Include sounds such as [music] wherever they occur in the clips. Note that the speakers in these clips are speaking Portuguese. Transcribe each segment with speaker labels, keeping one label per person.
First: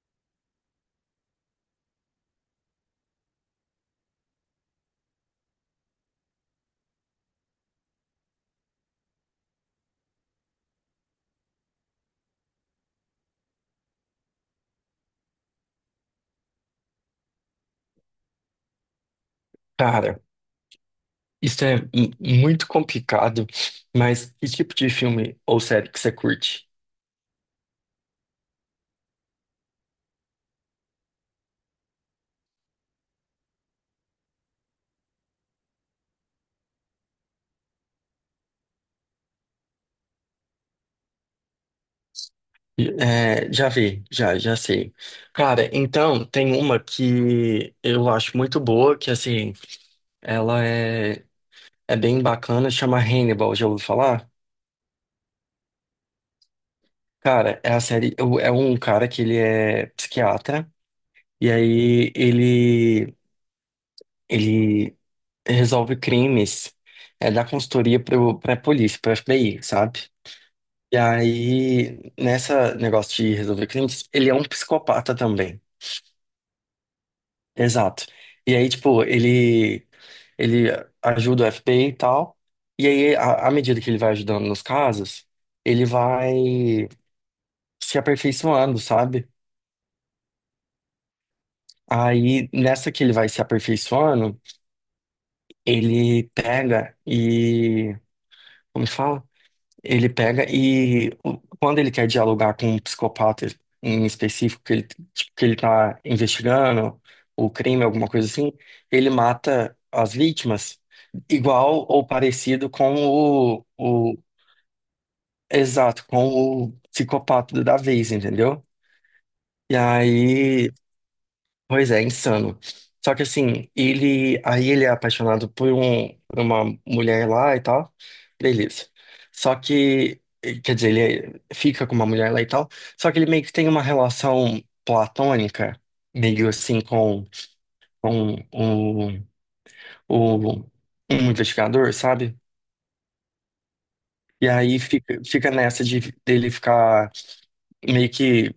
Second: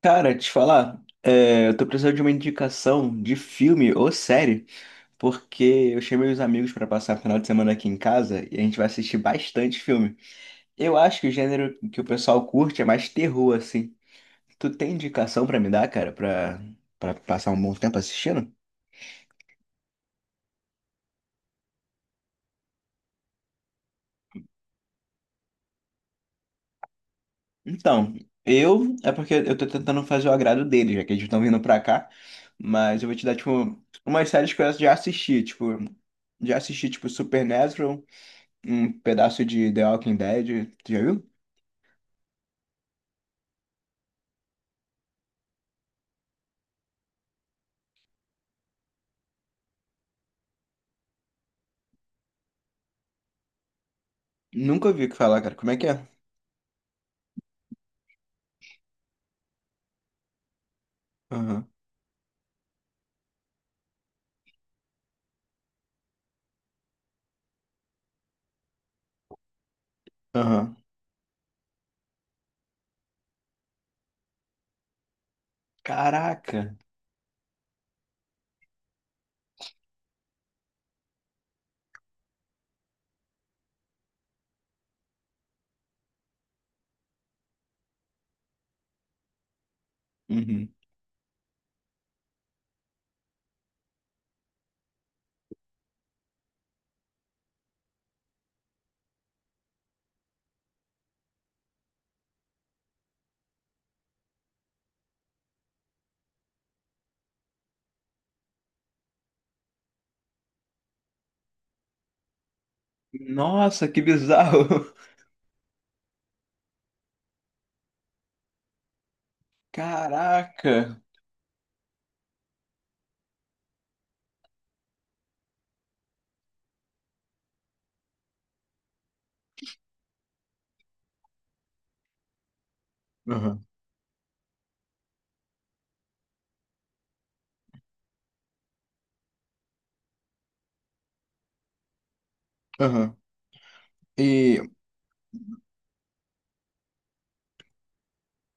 Speaker 1: Cara, te falar, eu tô precisando de uma indicação de filme ou série, porque eu chamei os amigos pra passar o final de semana aqui em casa e a gente vai assistir bastante filme. Eu acho que o gênero que o pessoal curte é mais terror, assim. Tu tem indicação pra me dar, cara, pra passar um bom tempo assistindo?
Speaker 2: Cara, isso é muito complicado, mas que tipo de filme ou série que você curte?
Speaker 1: Então, eu é porque eu tô tentando fazer o agrado deles, já que eles estão vindo pra cá, mas eu vou te dar, tipo, umas séries que eu já assisti, tipo, Supernatural. Um pedaço de The Walking Dead. Tu já viu?
Speaker 2: É, já vi, já sei. Cara, então, tem uma que eu acho muito boa, que assim, ela é, é bem bacana, chama Hannibal, já ouviu falar?
Speaker 1: Nunca ouvi falar, cara. Como é que é?
Speaker 2: Cara, é a série, é um cara que ele é psiquiatra, e
Speaker 1: Aham.
Speaker 2: ele resolve crimes, é, da consultoria pra polícia, pro FBI, sabe?
Speaker 1: Aham.
Speaker 2: E aí, nessa negócio de resolver crimes, ele é um psicopata também.
Speaker 1: Caraca.
Speaker 2: Exato. E aí, tipo, ele ajuda o FBI e tal. E aí, à medida que ele vai ajudando nos casos, ele vai se aperfeiçoando, sabe?
Speaker 1: Uhum.
Speaker 2: Aí, nessa que ele vai se aperfeiçoando, ele pega e. Como que fala? Ele pega quando ele quer dialogar com um psicopata em específico, que ele tá investigando o crime, alguma coisa assim, ele mata as vítimas igual ou parecido com
Speaker 1: Nossa, que
Speaker 2: o
Speaker 1: bizarro. [laughs]
Speaker 2: exato, com o psicopata da vez, entendeu? E aí
Speaker 1: Caraca.
Speaker 2: pois é, insano. Só que assim, ele é apaixonado por uma mulher lá e tal. Beleza. Só que, quer dizer, ele fica com uma mulher lá e tal. Só que ele meio que
Speaker 1: Aham.
Speaker 2: tem uma relação platônica, meio assim, com o, o, um investigador, sabe?
Speaker 1: Aham.
Speaker 2: E
Speaker 1: E.
Speaker 2: aí fica nessa de dele ficar meio que,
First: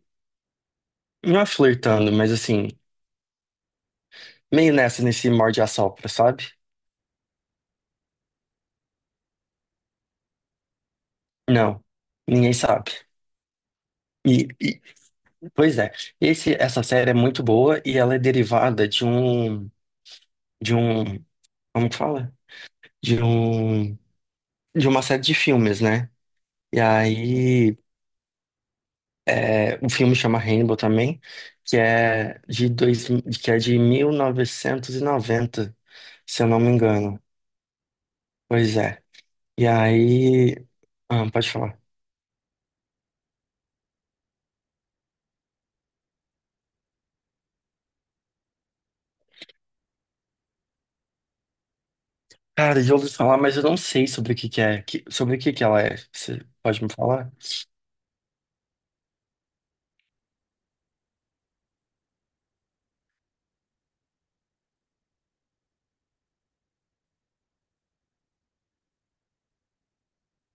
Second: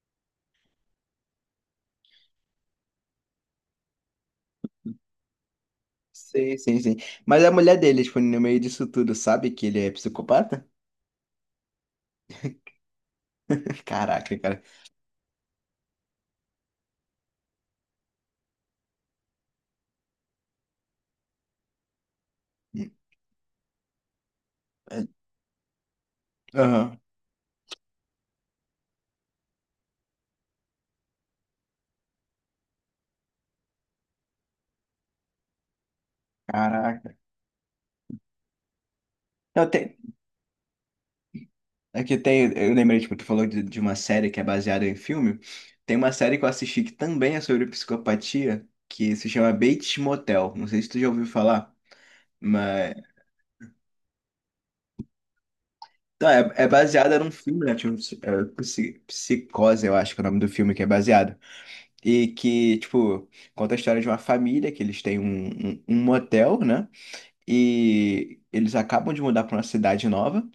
Speaker 2: não é flertando, mas assim, nesse morde-a-sopra, sabe?
Speaker 1: Sim, sim, sim. Mas a mulher dele, tipo, no meio disso tudo, sabe que ele é psicopata?
Speaker 2: Não, ninguém
Speaker 1: [laughs]
Speaker 2: sabe.
Speaker 1: Caraca,
Speaker 2: E,
Speaker 1: cara.
Speaker 2: e- pois é, essa série é muito boa e ela é derivada de um, como que fala? De um, de uma série de filmes, né? E
Speaker 1: Aham.
Speaker 2: aí, é, o filme chama Rainbow também, que é de dois, que é de 1990 se eu não me
Speaker 1: Caraca.
Speaker 2: engano. Pois é. E
Speaker 1: Não, tem.
Speaker 2: aí, ah, pode falar.
Speaker 1: É que tem, eu lembrei, tipo, tu falou de uma série que é baseada em filme. Tem uma série que eu assisti que também é sobre psicopatia, que se chama Bates Motel. Não sei se tu já ouviu falar,
Speaker 2: Cara, eu
Speaker 1: mas.
Speaker 2: ouvi falar, mas eu não sei sobre o que que é, sobre o que que ela é.
Speaker 1: Tá,
Speaker 2: Você
Speaker 1: é, é
Speaker 2: pode me
Speaker 1: baseada num
Speaker 2: falar?
Speaker 1: filme, né? Tipo, é, Psicose, eu acho que é o nome do filme que é baseado. E que, tipo, conta a história de uma família, que eles têm um, um motel, né? E eles acabam de mudar pra uma cidade nova.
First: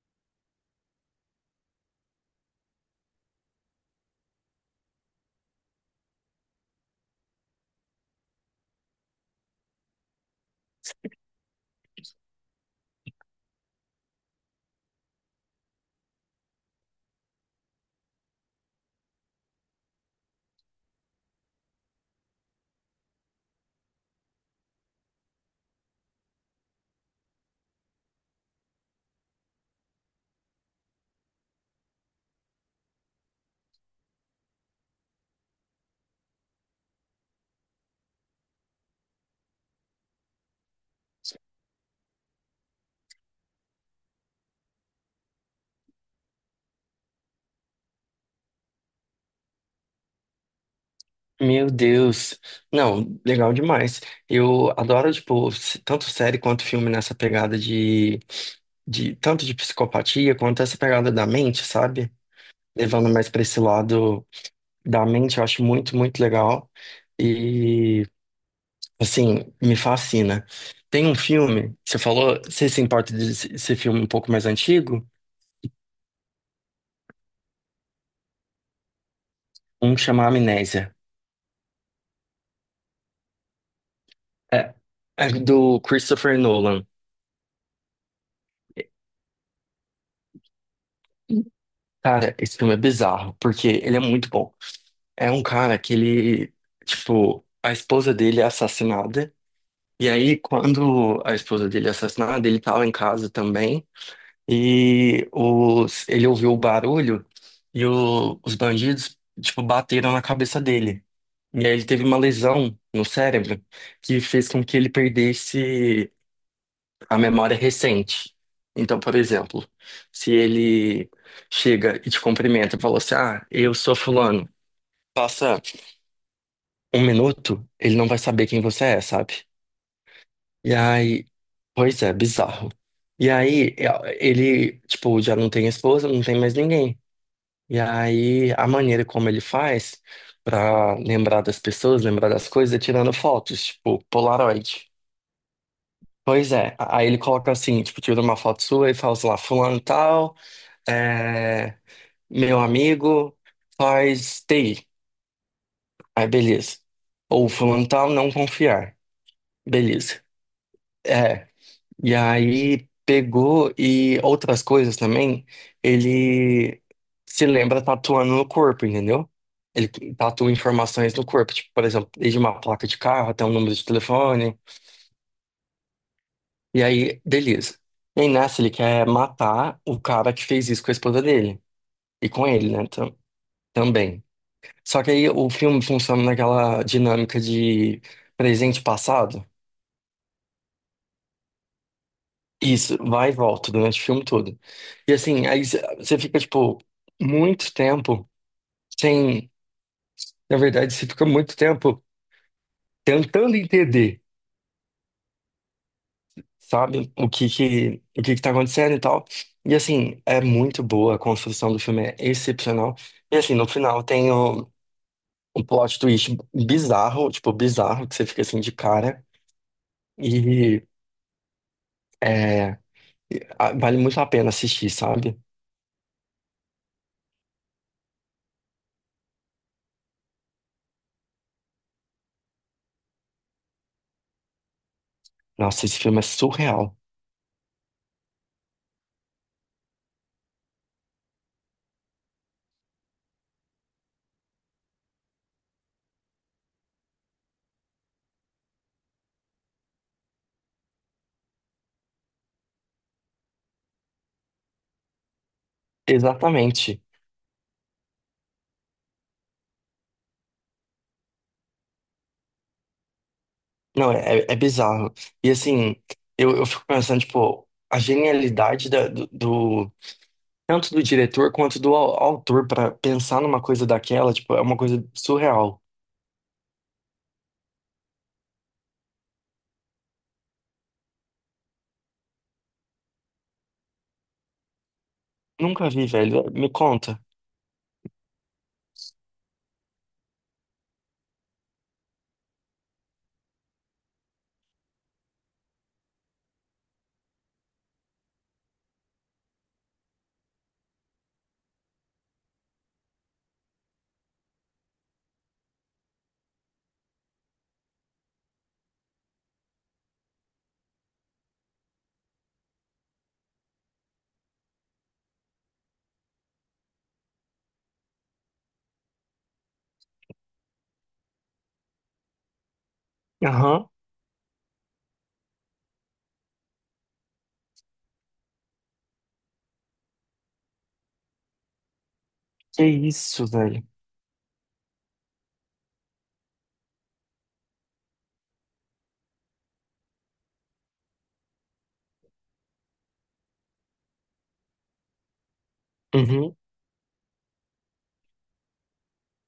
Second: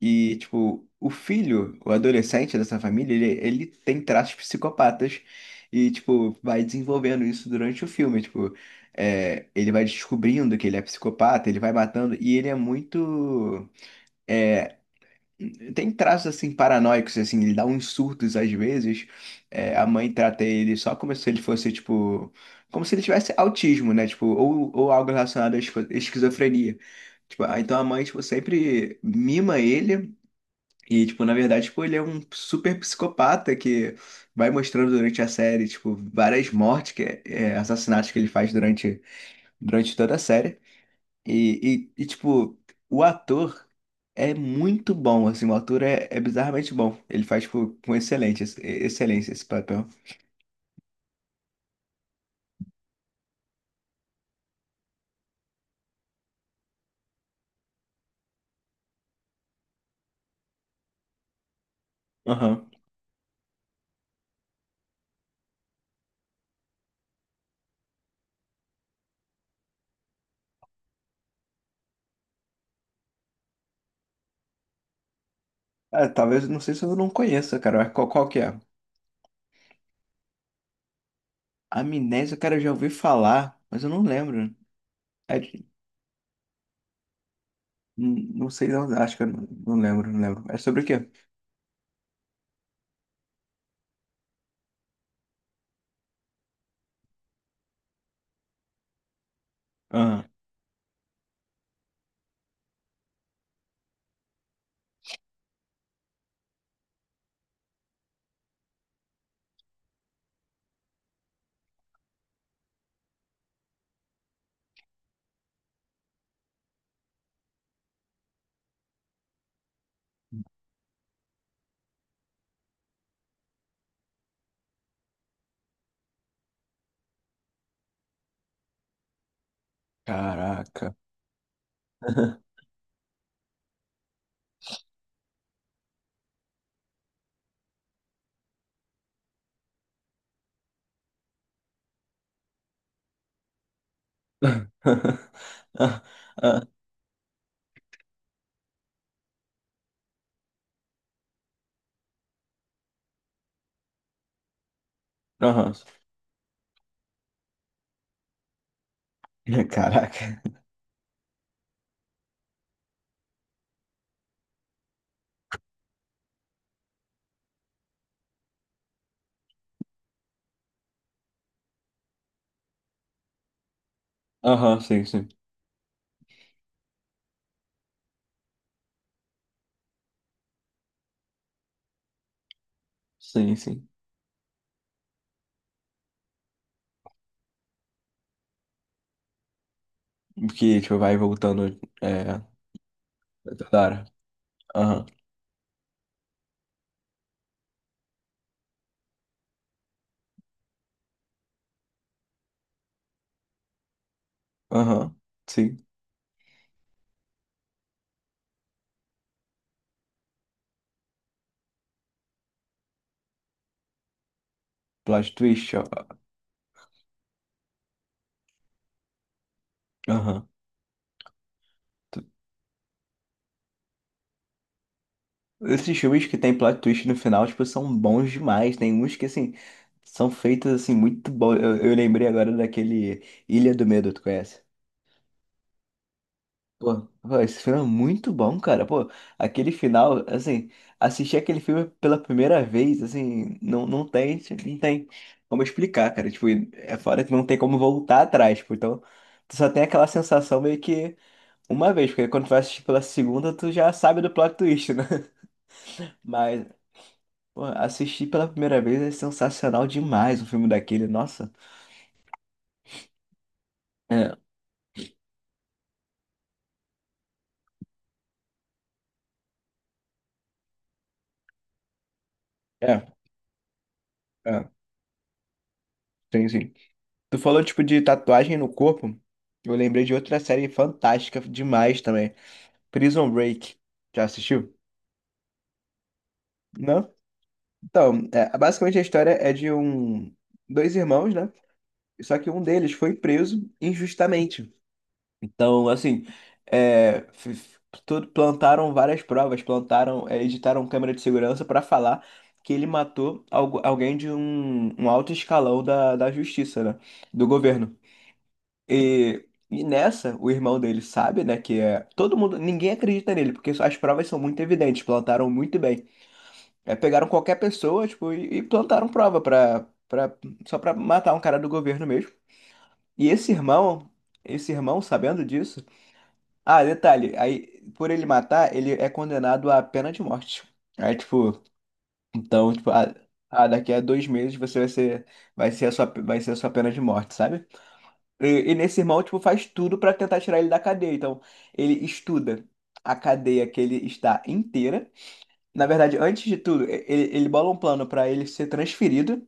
Speaker 1: E, tipo, o filho, o adolescente dessa família, ele tem traços psicopatas e, tipo, vai desenvolvendo isso durante o filme. Tipo, é, ele vai descobrindo que ele é psicopata, ele vai matando e ele é muito. Tem traços, assim, paranoicos, assim, ele dá uns surtos às vezes. É, a mãe trata ele só como se ele fosse, tipo. Como se ele tivesse autismo, né? Tipo, ou algo relacionado à esquizofrenia. Tipo, ah, então a mãe, tipo, sempre mima ele e, tipo, na verdade, tipo, ele é um super psicopata que vai mostrando durante a série, tipo, várias mortes, que é, é, assassinatos que ele faz durante, durante toda a série. Tipo, o ator é muito bom, assim, o ator é, é bizarramente bom. Ele faz, tipo, com excelente, excelência esse papel.
Speaker 2: Meu Deus. Não, legal demais. Eu adoro, tipo, tanto série quanto filme nessa pegada de tanto de psicopatia quanto essa pegada da mente, sabe?
Speaker 1: Aham.
Speaker 2: Levando mais pra esse lado da mente, eu acho muito, muito legal. E, assim, me fascina. Tem um filme, você falou, você se importa desse filme um pouco mais antigo?
Speaker 1: Ah, talvez, não sei se eu não conheça, cara, mas qual, qual que é?
Speaker 2: Um que chama Amnésia.
Speaker 1: Amnésia, cara, eu já ouvi falar, mas eu não lembro.
Speaker 2: É, é
Speaker 1: É de-
Speaker 2: do Christopher Nolan.
Speaker 1: não não sei, não, acho que eu não, não lembro, não lembro. É sobre o quê?
Speaker 2: Cara, esse filme é bizarro, porque ele é muito bom. É um cara que a esposa dele é assassinada. E aí, quando a esposa dele é assassinada, ele tava em casa também. E ele ouviu o barulho os bandidos, tipo, bateram na cabeça dele. E aí ele teve uma lesão no cérebro que fez com que ele perdesse a memória recente. Então, por exemplo, se ele chega e te cumprimenta e fala assim, ah, eu sou fulano. Passa um minuto, ele não vai saber quem você é, sabe? E
Speaker 1: Caraca.
Speaker 2: aí, pois é,
Speaker 1: [laughs]
Speaker 2: bizarro. E aí, é, ele, tipo, já não tem esposa, não tem mais ninguém. E aí, a maneira como ele faz pra lembrar das pessoas, lembrar das coisas, é tirando fotos, tipo, Polaroid.
Speaker 1: Ah,
Speaker 2: Pois
Speaker 1: ah.
Speaker 2: é, aí ele coloca assim, tipo, tira uma foto sua e fala, sei lá, fulano tal, é, meu amigo, faz TI.
Speaker 1: Aham.
Speaker 2: Aí, beleza. Ou fulano tal, não confiar.
Speaker 1: [laughs]
Speaker 2: Beleza.
Speaker 1: Caraca.
Speaker 2: É. E aí pegou e outras coisas também, ele se lembra tatuando no corpo, entendeu? Ele tatua informações no corpo, tipo, por exemplo, desde uma placa de carro até um número de telefone.
Speaker 1: Aham, sim, sim.
Speaker 2: E aí, beleza. E aí nessa ele quer matar o cara que fez isso com a esposa dele. E com ele, né?
Speaker 1: Sim, sim.
Speaker 2: Também. Só que aí o filme funciona naquela dinâmica de presente e passado.
Speaker 1: Que, tipo, vai voltando, é,
Speaker 2: Isso, vai e volta
Speaker 1: toda
Speaker 2: durante o
Speaker 1: hora.
Speaker 2: filme todo.
Speaker 1: Aham,
Speaker 2: E assim, você fica, tipo, muito tempo sem. Na verdade, você fica muito tempo tentando entender,
Speaker 1: aham, sim.
Speaker 2: sabe, o que que tá acontecendo e tal. E assim, é muito boa, a construção do filme é excepcional. E assim, no final
Speaker 1: Plot
Speaker 2: um
Speaker 1: twist, ó.
Speaker 2: plot twist bizarro, tipo, bizarro, que você fica assim de cara.
Speaker 1: Aham.
Speaker 2: E
Speaker 1: Tu.
Speaker 2: é, vale muito a pena assistir, sabe?
Speaker 1: Esses filmes que tem plot twist no final, tipo, são bons demais. Tem uns que, assim, são feitos, assim, muito bons. Eu lembrei agora daquele Ilha do Medo, tu conhece?
Speaker 2: Nossa, esse filme é surreal.
Speaker 1: Pô, esse filme é muito bom, cara. Pô, aquele final, assim, assistir aquele filme pela primeira vez, assim, não tem, não tem como explicar, cara. Tipo, é fora que não tem como voltar atrás, tipo, então tu só tem aquela sensação meio que uma vez, porque quando tu vai assistir pela segunda, tu já sabe do plot twist, né? [laughs] Mas,
Speaker 2: Exatamente.
Speaker 1: pô, assistir pela primeira vez é sensacional demais o filme daquele, nossa.
Speaker 2: Não,
Speaker 1: É,
Speaker 2: é, é é bizarro. E assim, eu fico pensando, tipo, a genialidade tanto do diretor quanto do autor pra
Speaker 1: é,
Speaker 2: pensar numa coisa daquela, tipo, é
Speaker 1: é,
Speaker 2: uma coisa surreal.
Speaker 1: sim, sim. Tu falou, tipo, de tatuagem no corpo. Eu lembrei de outra série fantástica demais também. Prison Break. Já assistiu?
Speaker 2: Nunca vi, velho. Me
Speaker 1: Não?
Speaker 2: conta.
Speaker 1: Então, é, basicamente a história é de um... Dois irmãos, né? Só que um deles foi preso injustamente. Então, assim, é, plantaram várias provas, plantaram, é, editaram câmera de segurança para falar que ele matou alguém de um, um alto escalão da justiça, né? Do governo. E nessa, o irmão dele sabe, né, que é... Todo mundo, ninguém acredita nele, porque as provas são muito evidentes, plantaram muito bem. É, pegaram qualquer pessoa, tipo, e plantaram prova só pra matar um cara do governo mesmo. E
Speaker 2: Aham.
Speaker 1: esse irmão, sabendo disso... Ah, detalhe, aí, por ele matar, ele é condenado à pena de morte. Aí, tipo, então,
Speaker 2: Que
Speaker 1: tipo, ah,
Speaker 2: isso,
Speaker 1: ah,
Speaker 2: velho.
Speaker 1: daqui a 2 meses você vai ser a sua, vai ser a sua pena de morte, sabe? E, e nesse irmão, tipo, faz tudo pra tentar tirar ele da cadeia. Então, ele estuda a cadeia que ele está inteira. Na verdade, antes
Speaker 2: Uhum.
Speaker 1: de tudo, ele, ele bola um plano pra ele ser transferido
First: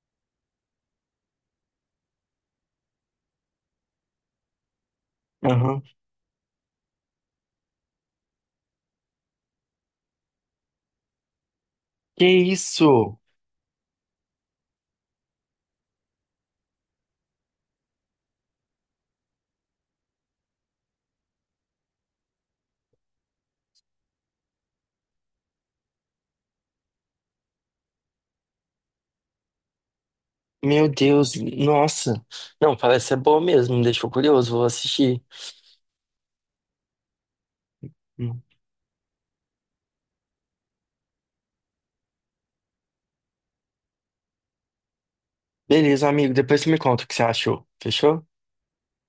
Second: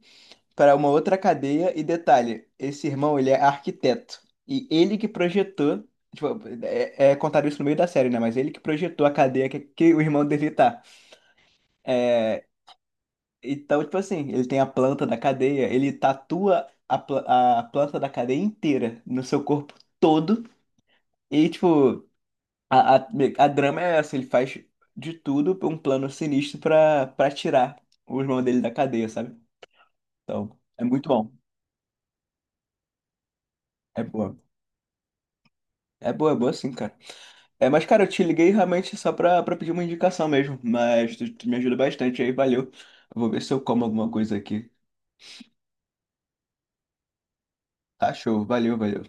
Speaker 1: para uma outra cadeia. E detalhe, esse irmão, ele é arquiteto. E ele que projetou,
Speaker 2: Aham.
Speaker 1: tipo, é, é contado isso no meio da série, né? Mas ele que projetou a cadeia que o irmão dele tá.
Speaker 2: Que
Speaker 1: É,
Speaker 2: isso?
Speaker 1: então, tipo assim, ele tem a planta da cadeia, ele tatua a, a planta da cadeia inteira no seu corpo todo. E, tipo, a, a, a drama é essa, ele faz de tudo pra um plano sinistro pra tirar o irmão dele da cadeia, sabe? Então, é
Speaker 2: Meu
Speaker 1: muito bom.
Speaker 2: Deus, nossa. Não, parece ser boa mesmo. Me
Speaker 1: É
Speaker 2: deixou
Speaker 1: boa.
Speaker 2: curioso, vou assistir.
Speaker 1: É boa, é boa sim, cara. É, mas, cara, eu te
Speaker 2: Hum.
Speaker 1: liguei realmente só pra pedir uma indicação mesmo. Mas tu, tu me ajuda bastante aí, valeu. Eu vou ver se eu como alguma coisa aqui.
Speaker 2: Beleza, amigo. Depois você me conta o que você achou.
Speaker 1: Tá
Speaker 2: Fechou?
Speaker 1: show, valeu, valeu.